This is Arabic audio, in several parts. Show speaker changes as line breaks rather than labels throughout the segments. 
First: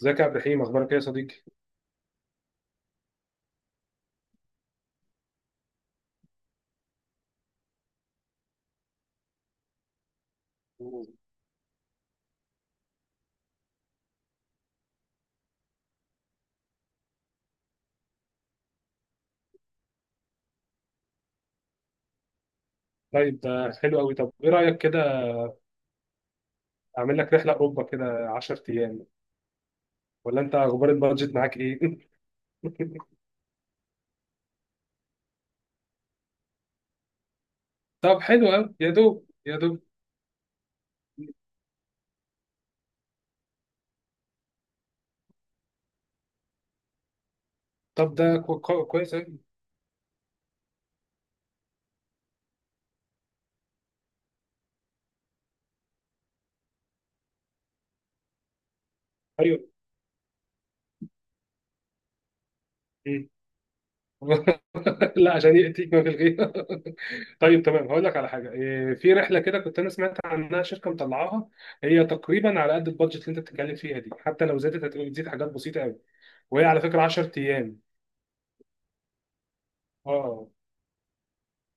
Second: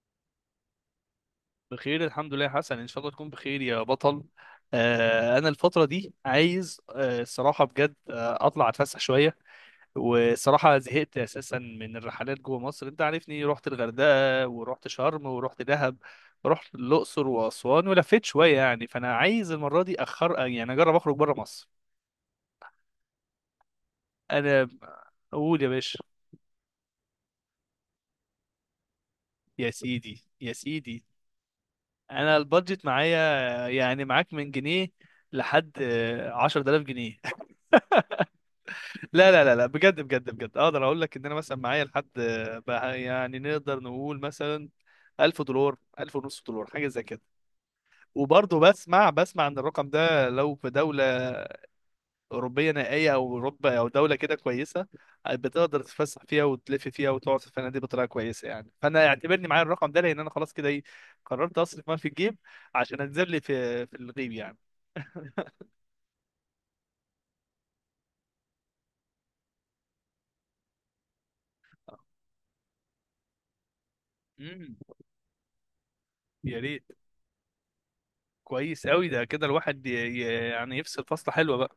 ازيك يا عبد الرحيم، اخبارك ايه يا صديقي؟
بخير الحمد لله يا حسن، ان شاء الله تكون بخير يا بطل. انا الفتره دي عايز، الصراحه بجد اطلع اتفسح شويه. والصراحه زهقت اساسا من الرحلات جوه مصر. انت عارفني، رحت الغردقه ورحت شرم ورحت دهب ورحت الاقصر واسوان ولفيت شويه يعني. فانا عايز المره دي اخر، يعني اجرب اخرج بره مصر.
طيب ده حلو قوي. طب ايه
انا.
رايك كده،
قول يا باشا.
اعمل لك رحله اوروبا كده 10 ايام؟
يا سيدي
ولا
يا
انت اخبار
سيدي.
البادجت معاك ايه؟
انا البادجت معايا. يعني معاك من جنيه لحد عشرة آلاف جنيه.
طب حلو قوي، يا دوب
لا لا لا
يا
لا،
دوب.
بجد بجد بجد، اقدر اقول لك ان انا مثلا معايا لحد، بقى يعني نقدر نقول مثلا $1000، 1000 ونص دولار، حاجه زي كده.
طب ده
وبرضه
كو- كو-
بسمع
كويس قوي.
بسمع ان الرقم ده لو في دوله اوروبيه نائيه، او اوروبا، او دوله كده كويسه، بتقدر تتفسح فيها وتلف فيها وتقعد في الفنادق بطريقه كويسه يعني. فانا اعتبرني
ايوه.
معايا الرقم ده، لان انا خلاص كده ايه، قررت اصرف ما في الجيب عشان
مم.
انزل لي في الغيب يعني.
لا، عشان ياتيك ما في الغيره. طيب تمام، هقول لك على حاجه في رحله كده كنت انا سمعت عنها، شركه مطلعاها. هي تقريبا على قد البادجت اللي انت بتتكلم فيها دي، حتى لو
امم.
زادت هتبقى بتزيد حاجات بسيطه قوي.
يا
وهي على
ريت.
فكره 10 ايام.
كويس قوي، ده كده الواحد
اه.
يعني يفصل فصله حلوه بقى.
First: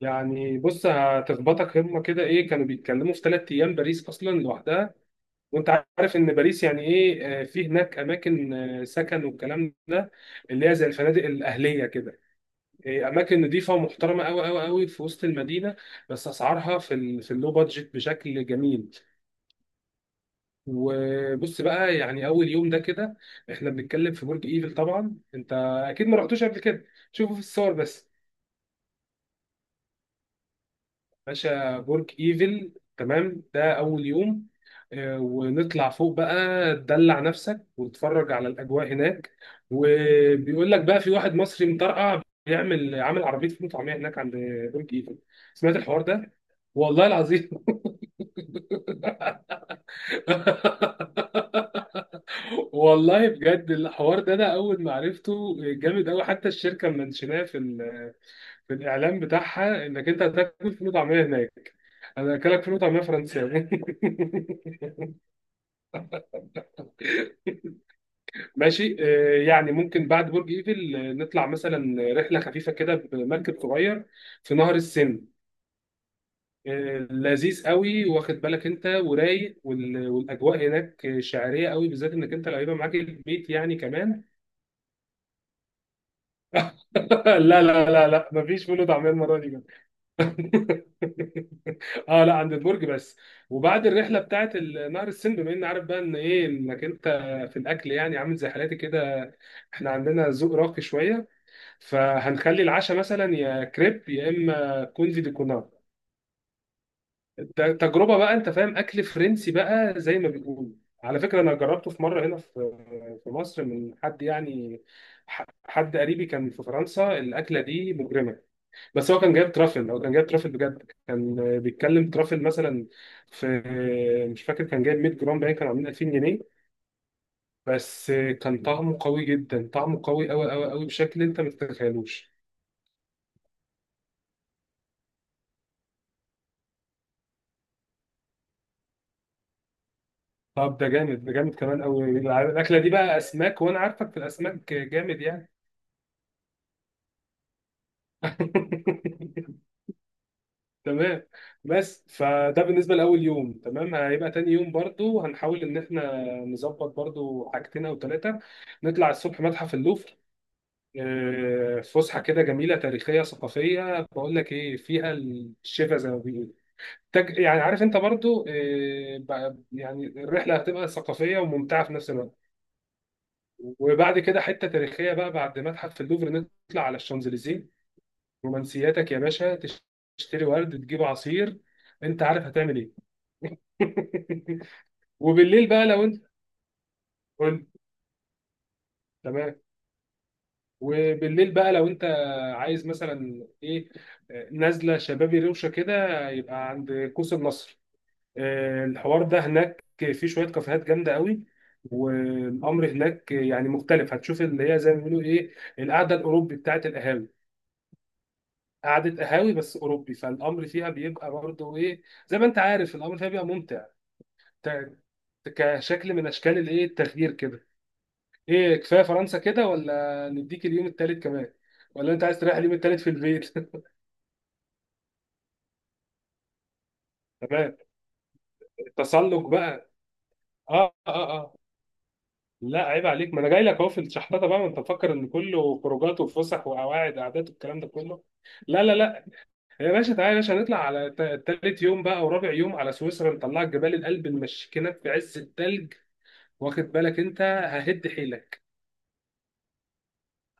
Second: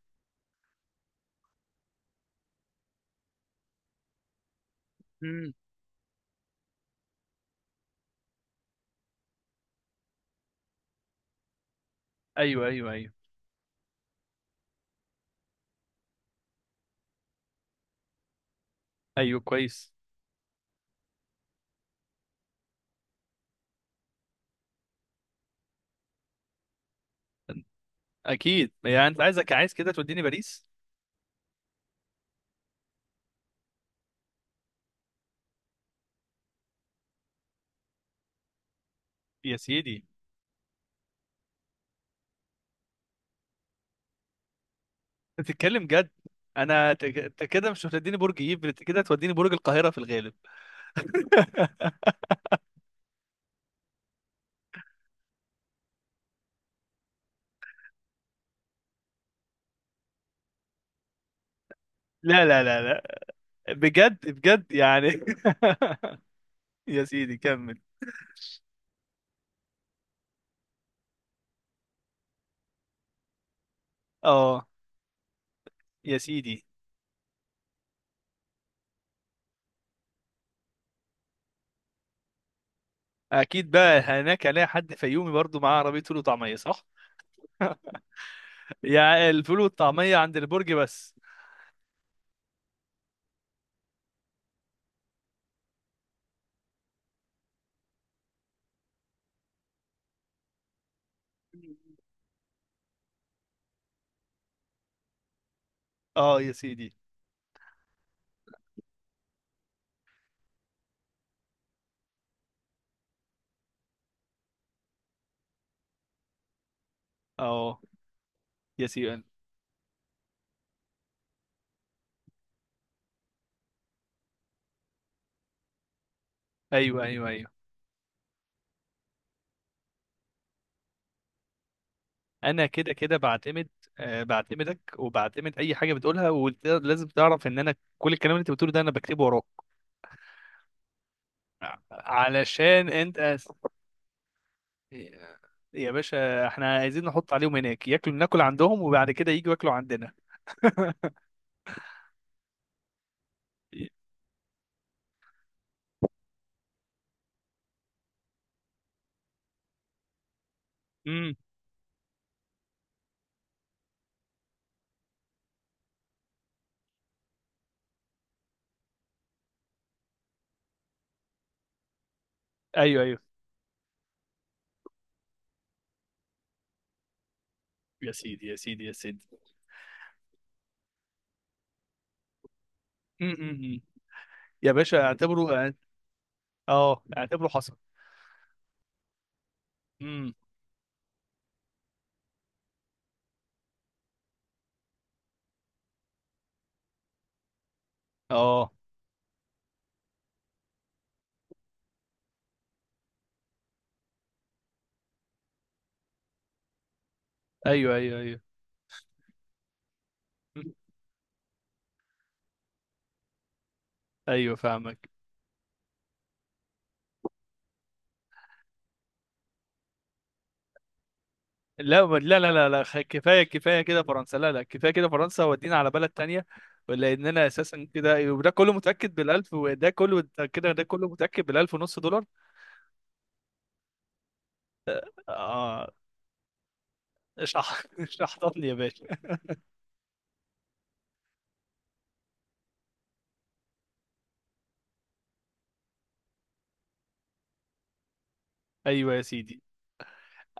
يعني بص، هتخبطك هما كده ايه، كانوا بيتكلموا في ثلاث ايام باريس اصلا لوحدها.
إمم.
وانت عارف ان باريس يعني ايه. في هناك اماكن، سكن والكلام ده، اللي هي زي الفنادق الاهليه كده.
ايوه ايوه ايوه.
اماكن نظيفه ومحترمه قوي قوي قوي، في وسط المدينه، بس اسعارها في اللو بادجت بشكل جميل.
ايوه كويس.
وبص بقى، يعني اول يوم ده كده احنا بنتكلم في برج ايفل. طبعا انت اكيد ما رحتوش قبل كده، شوفوا في الصور بس.
اكيد يعني، انت عايز كده توديني باريس.
باشا، برج ايفل تمام، ده اول يوم. ونطلع فوق بقى، تدلع نفسك وتتفرج على الاجواء هناك.
يا سيدي.
وبيقول لك بقى في واحد مصري مطرقع بيعمل، عامل عربيه فول وطعميه هناك عند برج ايفل.
انت
سمعت
بتتكلم
الحوار
جد؟
ده؟
انا
والله
انت
العظيم.
كده مش هتوديني برج ايفل، انت كده هتوديني برج القاهره في الغالب.
والله بجد الحوار ده انا اول ما عرفته جامد قوي، حتى الشركه منشناه في الإعلان بتاعها، إنك أنت هتاكل فول وطعمية هناك. أنا
لا لا
أكلك فول
لا
وطعمية
لا.
فرنساوي.
بجد بجد يعني. يا سيدي كمل.
ماشي، يعني ممكن بعد برج إيفل نطلع مثلا رحلة خفيفة كده بمركب صغير في
اه
نهر السن.
يا سيدي.
لذيذ قوي، واخد بالك أنت ورايق، والأجواء هناك شعرية قوي، بالذات إنك أنت اللي هيبقى معاك البيت
اكيد
يعني
بقى
كمان.
هناك الاقي حد فيومي برضو معاه عربيه فول وطعميه، صح؟
لا لا لا لا، مفيش فول وطعمية
يعني
المرة دي.
الفول والطعميه عند البرج بس.
اه، لا، عند البرج بس. وبعد الرحله بتاعت نهر السن، بما اني عارف بقى ان ايه، انك انت في الاكل يعني عامل زي حالاتي كده، احنا عندنا ذوق راقي شويه، فهنخلي العشاء مثلا يا كريب يا اما كوندي دي كونار.
اه يا سيدي.
تجربه بقى، انت فاهم، اكل فرنسي بقى زي ما بيقولوا. على فكره انا جربته في مره هنا في في مصر من حد يعني، حد قريبي كان في فرنسا. الاكله
اه
دي مجرمه.
يا
بس هو
سيدي.
كان جايب ترافل، هو كان جايب ترافل بجد، كان بيتكلم ترافل مثلا في، مش فاكر كان جايب 100 جرام، باين كانوا عاملين 2000 جنيه.
ايوه ايوه ايوه.
بس كان طعمه قوي جدا، طعمه قوي قوي قوي قوي بشكل انت ما تتخيلوش.
انا كده كده بعتمد، بعتمدك وبعتمد اي حاجه بتقولها. ولازم تعرف ان انا كل الكلام اللي انت بتقوله ده انا بكتبه وراك.
طب ده جامد، ده جامد كمان قوي، الاكله
علشان
دي بقى
انت
اسماك وانا عارفك في الاسماك جامد يعني.
يا باشا احنا عايزين نحط عليهم هناك ياكلوا، ناكل عندهم وبعد كده يجوا ياكلوا عندنا.
تمام. بس فده بالنسبه لاول يوم تمام. هيبقى تاني يوم برضو هنحاول ان احنا نظبط برضو حاجتين او ثلاثه. نطلع الصبح متحف اللوفر.
امم.
فسحه كده جميله، تاريخيه ثقافيه، بقول لك ايه فيها، الشفا زي ما بيقولوا. يعني عارف انت برضو، يعني الرحله هتبقى ثقافيه وممتعه في نفس الوقت.
ايوه ايوه.
وبعد كده حته تاريخيه بقى، بعد متحف اللوفر نطلع على الشانزليزيه.
يا سيدي يا سيدي يا
رومانسياتك يا
سيدي.
باشا، تشتري ورد، تجيب عصير، انت عارف هتعمل ايه.
أمم، أمم، أمم. يا باشا اعتبره،
وبالليل
اه.
بقى لو انت،
اه، اعتبره
قول.
حصل.
تمام.
امم.
وبالليل بقى لو انت عايز مثلا ايه، نازله شبابي روشه كده، يبقى عند قوس النصر.
اه.
الحوار ده هناك، في شويه كافيهات جامده قوي، والامر هناك يعني مختلف، هتشوف اللي هي زي ما بيقولوا ايه، القعده الاوروبي بتاعت القهاوي.
ايوه ايوه ايوه.
قعده قهاوي بس اوروبي، فالامر
امم.
فيها بيبقى برضه ايه، زي ما انت عارف، الامر فيها بيبقى ممتع.
ايوه
ت-
فاهمك.
كشكل من اشكال الايه، التغيير كده. ايه، كفايه فرنسا كده ولا نديك اليوم التالت كمان،
لا،
ولا انت
لا
عايز
لا
تريح
لا
اليوم
لا،
التالت في
كفايه
البيت؟
كفايه كده فرنسا، لا لا كفايه كده فرنسا، ودينا على بلد تانية. لاننا
تمام،
اساسا كده، وده كله متاكد
التسلق
بالالف، وده
بقى.
كله، ده كده ده
اه
كله
اه
متاكد
اه،
بالالف ونص دولار.
لا عيب عليك، ما انا جاي لك اهو في الشحطه بقى، ما انت مفكر ان كله
اه.
خروجات وفسح وقواعد قعدات والكلام
اشرح
ده كله.
اشرح لي يا
لا لا
باشا.
لا، يا باشا تعالى، يا باشا نطلع على تالت يوم بقى ورابع يوم على سويسرا، نطلعك جبال الألب نمشيكنك في عز التلج. واخد بالك انت، ههد حيلك.
ايوه يا سيدي.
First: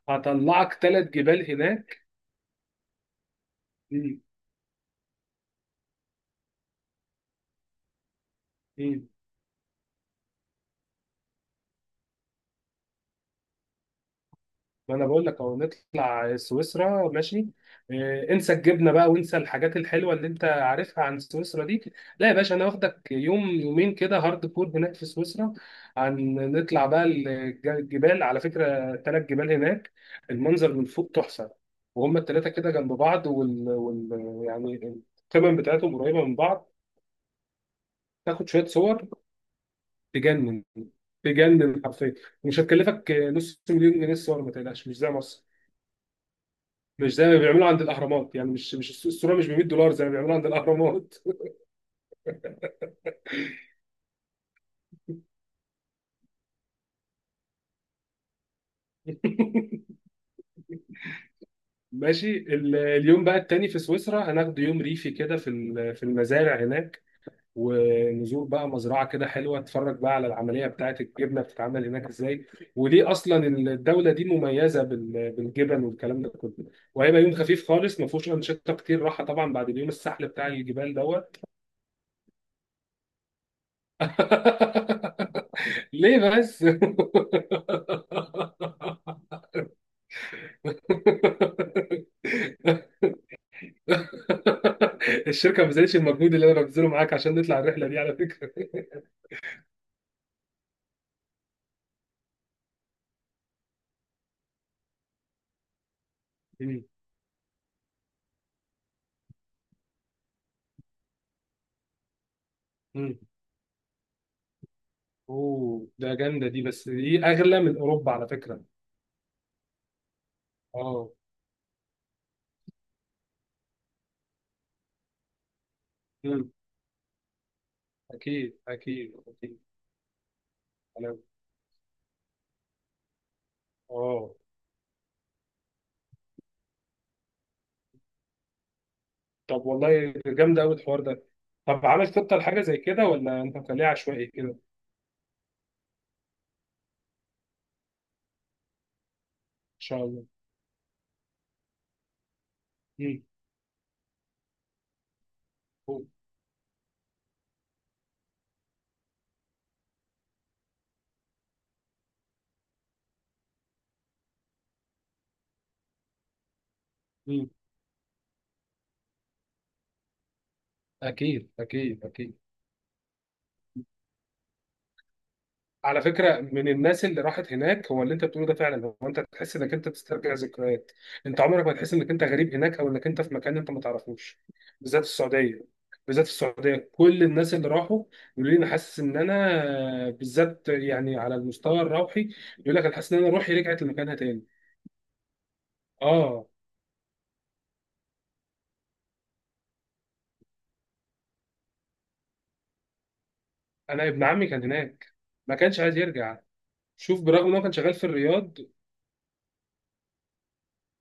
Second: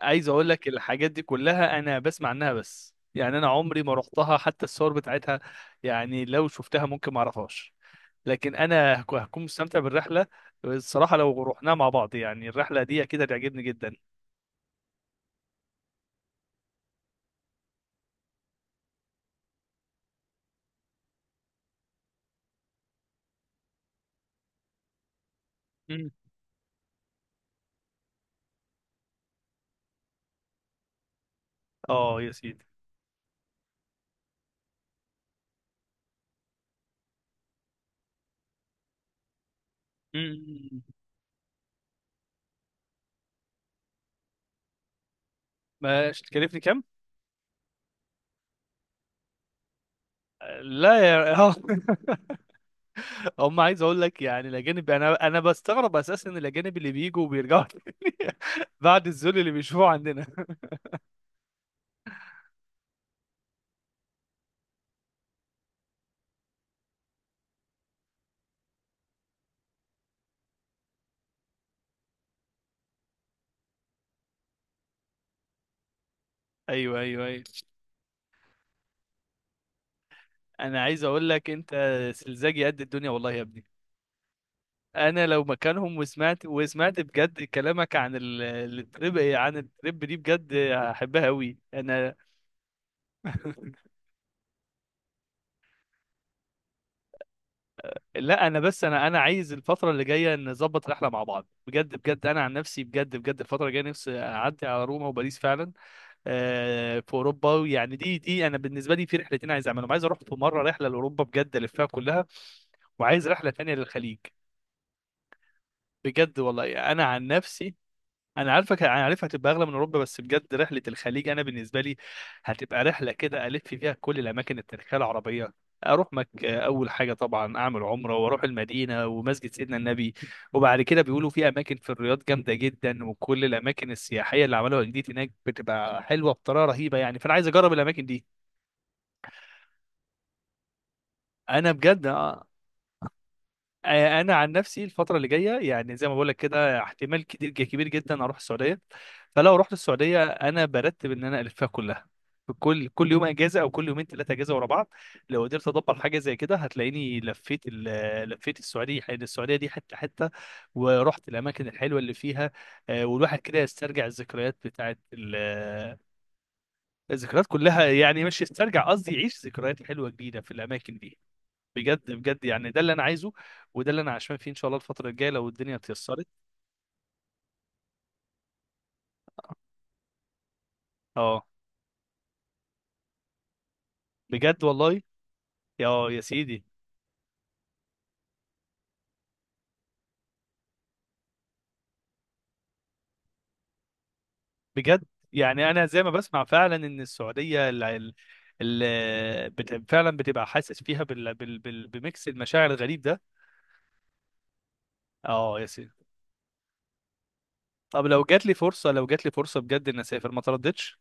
عايز اقول لك
هطلعك
الحاجات
تلات
دي
جبال
كلها انا
هناك.
بسمع عنها بس يعني انا عمري ما
مم.
رحتها، حتى الصور بتاعتها يعني لو شفتها ممكن ما اعرفهاش. لكن انا
مم.
هكون مستمتع بالرحله. الصراحه لو رحناها مع بعض يعني، الرحله دي اكيد هتعجبني جدا.
ما انا بقول لك اهو نطلع سويسرا ماشي. انسى الجبنه بقى، وانسى الحاجات الحلوه اللي انت عارفها عن سويسرا دي. لا يا باشا، انا واخدك يوم يومين كده هارد كور هناك في سويسرا.
مم.
عن نطلع بقى الجبال، على فكره ثلاث جبال هناك، المنظر من فوق تحفه. وهما
اه يا
الثلاثه
سيدي.
كده جنب بعض، يعني القمم بتاعتهم قريبه من بعض. تاخد شويه صور، تجنن،
مم.
تجنن حرفيا. مش هتكلفك نص مليون جنيه الصور ما تقلقش، مش زي مصر،
ما تكلفني كام؟
مش زي ما بيعملوا عند الاهرامات، يعني مش الصوره مش ب 100 دولار زي ما بيعملوا عند
لا
الاهرامات.
يا اه. هم، عايز اقول لك يعني، الاجانب، انا بستغرب اساسا إن الاجانب اللي بيجوا وبيرجعوا تاني بعد الذل اللي بيشوفوه عندنا.
ماشي، اليوم بقى التاني في سويسرا هناخد يوم ريفي كده في المزارع هناك. ونزور بقى مزرعة كده حلوة، اتفرج بقى على العملية بتاعة الجبنة بتتعمل هناك ازاي، وليه اصلا الدولة دي مميزة بالجبن والكلام ده كله.
ايوه
وهيبقى
ايوه
يوم
ايوه.
خفيف خالص ما فيهوش أنشطة كتير، راحة طبعا بعد اليوم السحل بتاع
انا
الجبال
عايز اقول
دوت.
لك انت سلزاجي قد الدنيا والله يا ابني. انا لو مكانهم
ليه
وسمعت
بس؟
وسمعت بجد كلامك عن التريب دي، بجد هحبها قوي انا.
الشركه ما بذلتش المجهود اللي انا ببذله معاك عشان نطلع الرحله دي على
لا
فكره.
انا بس انا عايز الفتره اللي جايه نظبط رحله مع بعض بجد. بجد انا عن نفسي، بجد بجد، الفتره الجايه نفسي اعدي على روما وباريس فعلا،
مم.
في اوروبا. ويعني دي انا بالنسبه لي في رحلتين عايز اعملهم: عايز اروح في مره رحله لاوروبا بجد الفها كلها،
مم.
وعايز رحله تانية للخليج.
اوه، ده
بجد
جامده دي، بس
والله انا
دي
عن
اغلى
نفسي،
من اوروبا على
انا
فكره.
عارفك، انا عارف هتبقى اغلى من اوروبا، بس بجد رحله
اه.
الخليج انا بالنسبه لي هتبقى رحله كده الف فيها كل الاماكن التاريخيه العربيه. اروح
مم.
اول حاجه طبعا اعمل عمره واروح
اكيد
المدينه
اكيد
ومسجد
اكيد.
سيدنا النبي. وبعد كده
أنا-
بيقولوا في اماكن في الرياض جامده جدا، وكل الاماكن
اه.
السياحيه اللي عملوها جديد هناك بتبقى حلوه بطريقه رهيبه يعني. فانا عايز اجرب الاماكن دي.
طب والله جامده قوي الحوار ده.
انا
طب
بجد.
عامل خطه لحاجه زي كده ولا انت مخليها عشوائي
انا
كده؟
عن
ان
نفسي الفتره اللي جايه، يعني زي ما بقول لك كده، احتمال كتير كبير جدا اروح السعوديه. فلو رحت
شاء
السعوديه
الله.
انا برتب ان انا الفها كلها. كل
مم.
يوم اجازه، او كل يومين ثلاثه اجازه ورا بعض. لو قدرت ادبر حاجه زي كده هتلاقيني لفيت السعوديه. السعوديه دي حته حته، ورحت الاماكن الحلوه اللي فيها. والواحد كده يسترجع الذكريات بتاعت الذكريات
مم.
كلها يعني، مش يسترجع، قصدي يعيش ذكريات حلوه جديده في الاماكن دي.
اكيد اكيد
بجد
اكيد.
بجد يعني ده اللي انا عايزه، وده اللي انا عشمان فيه ان شاء الله الفتره الجايه لو الدنيا
على
اتيسرت.
فكرة من الناس اللي راحت هناك، هو اللي انت بتقوله ده فعلا، هو انت تحس انك انت بتسترجع ذكريات. انت
اه.
عمرك ما تحس انك انت غريب هناك، او انك انت في مكان انت ما تعرفوش.
بجد والله.
بالذات في السعودية،
يا
بالذات في
سيدي.
السعودية كل الناس اللي راحوا يقولوا لي، انا حاسس ان انا بالذات يعني على المستوى الروحي، يقول لك انا حاسس ان انا روحي رجعت لمكانها تاني.
بجد يعني انا زي ما بسمع
اه.
فعلا ان السعوديه فعلا بتبقى حاسس فيها بميكس المشاعر الغريب ده.
انا ابن عمي كان هناك، ما
اه يا
كانش عايز
سيدي.
يرجع. شوف برغم ان هو كان شغال في
طب
الرياض.
لو جات لي فرصه بجد ان اسافر، ما ترددش.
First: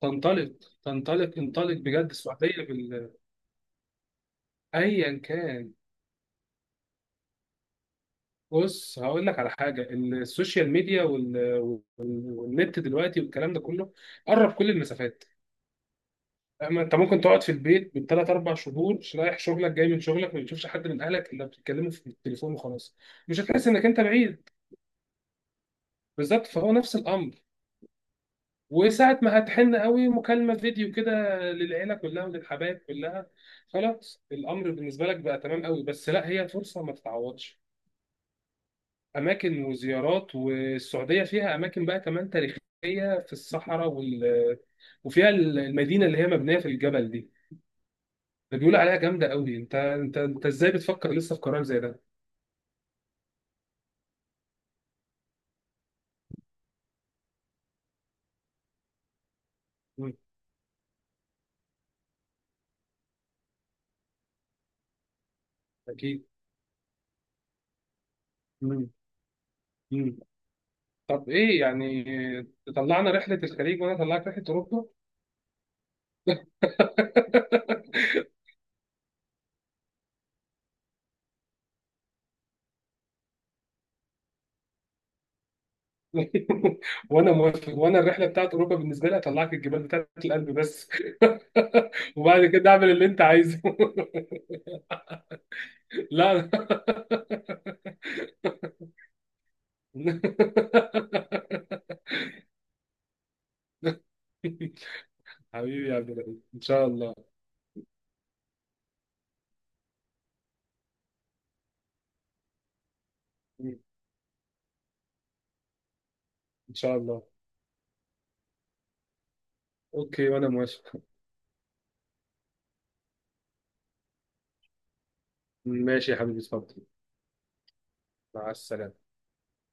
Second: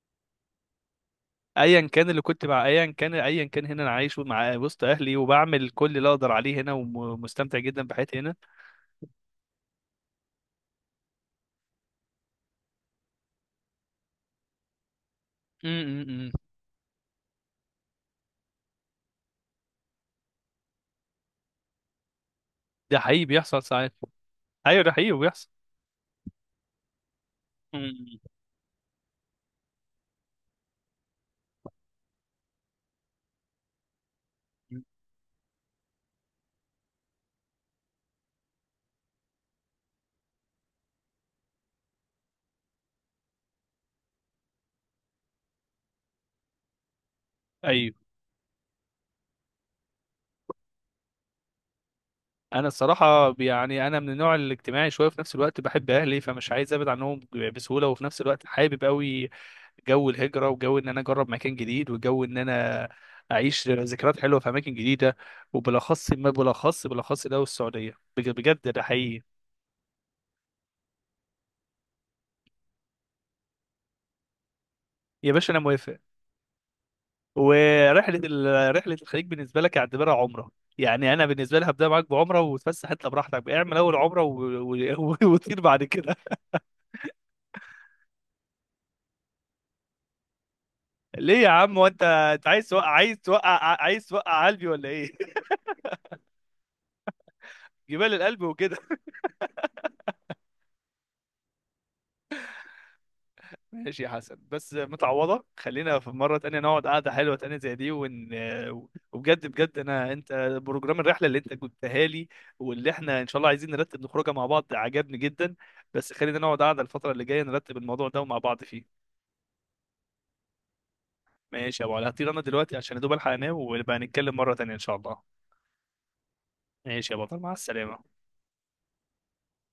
تنطلق، تنطلق، انطلق
ايا
بجد.
كان اللي كنت
السعودية
مع، ايا كان ايا كان هنا انا عايش مع وسط اهلي
ايا
وبعمل
كان.
كل اللي اقدر عليه هنا ومستمتع جدا بحياتي هنا.
بص هقول لك على حاجه، السوشيال ميديا والنت دلوقتي والكلام ده كله قرب كل المسافات.
م- م- م.
أما انت ممكن تقعد في البيت من ثلاث اربع شهور مش رايح شغلك جاي من شغلك، ما بتشوفش حد من اهلك الا بتتكلموا في التليفون وخلاص.
ده حقيقي
مش
بيحصل
هتحس انك
ساعات.
انت بعيد.
ايوه ده حقيقي وبيحصل.
بالظبط، فهو نفس الامر.
مم.
وساعه ما هتحن قوي، مكالمه فيديو كده للعيله كلها وللحبايب كلها، خلاص الامر بالنسبه لك بقى تمام قوي. بس لا، هي فرصه ما تتعوضش، اماكن وزيارات، والسعوديه فيها اماكن بقى كمان تاريخيه في الصحراء وفيها المدينه اللي هي مبنيه في الجبل دي،
ايوه.
ده بيقول عليها جامده قوي. انت ازاي بتفكر لسه في قرار زي ده؟
انا الصراحه يعني انا من النوع الاجتماعي شويه، في نفس الوقت بحب اهلي فمش عايز ابعد عنهم بسهوله، وفي نفس الوقت حابب قوي جو
مم.
الهجره، وجو ان انا اجرب مكان جديد، وجو ان انا اعيش ذكريات حلوه في اماكن جديده. وبالاخص
اكيد.
ما بالاخص بالاخص ده. والسعوديه بجد ده
مم.
حقيقي.
مم. طب ايه يعني، طلعنا رحله الخليج وانا طلعت رحله اوروبا.
يا باشا انا موافق. ورحله رحله الخليج بالنسبه لك اعتبرها عمره. يعني انا بالنسبه لي هبدا معاك بعمره وتفسح انت براحتك، اعمل اول عمره وتطير بعد كده.
وانا موافق، وانا الرحله بتاعت اوروبا بالنسبه لي هطلعك الجبال بتاعت القلب بس.
ليه يا عم؟ هو انت انت
وبعد
عايز
كده
توقع
اعمل اللي
عايز
انت
توقع
عايزه.
عايز توقع قلبي ولا ايه؟
لا.
جبال القلب وكده. ماشي يا حسن، بس متعوضه،
حبيبي يا
خلينا
عبد
في مره
الرحيم
تانية
ان
نقعد
شاء
قعده
الله.
حلوه تانية زي دي وبجد بجد انا، انت بروجرام الرحله اللي انت جبتها لي واللي احنا ان شاء الله عايزين نرتب نخرجها مع بعض عجبني جدا. بس خلينا نقعد
ان
قعده
شاء
الفتره
الله.
اللي جايه نرتب الموضوع ده ومع بعض فيه.
اوكي وانا موافق.
ماشي يا ابو علي، هطير انا دلوقتي عشان يا دوب الحق انام، ونبقى نتكلم مره تانية ان شاء الله.
ماشي يا حبيبي، اتفضل.
ماشي يا بطل، مع السلامه.
مع السلامه.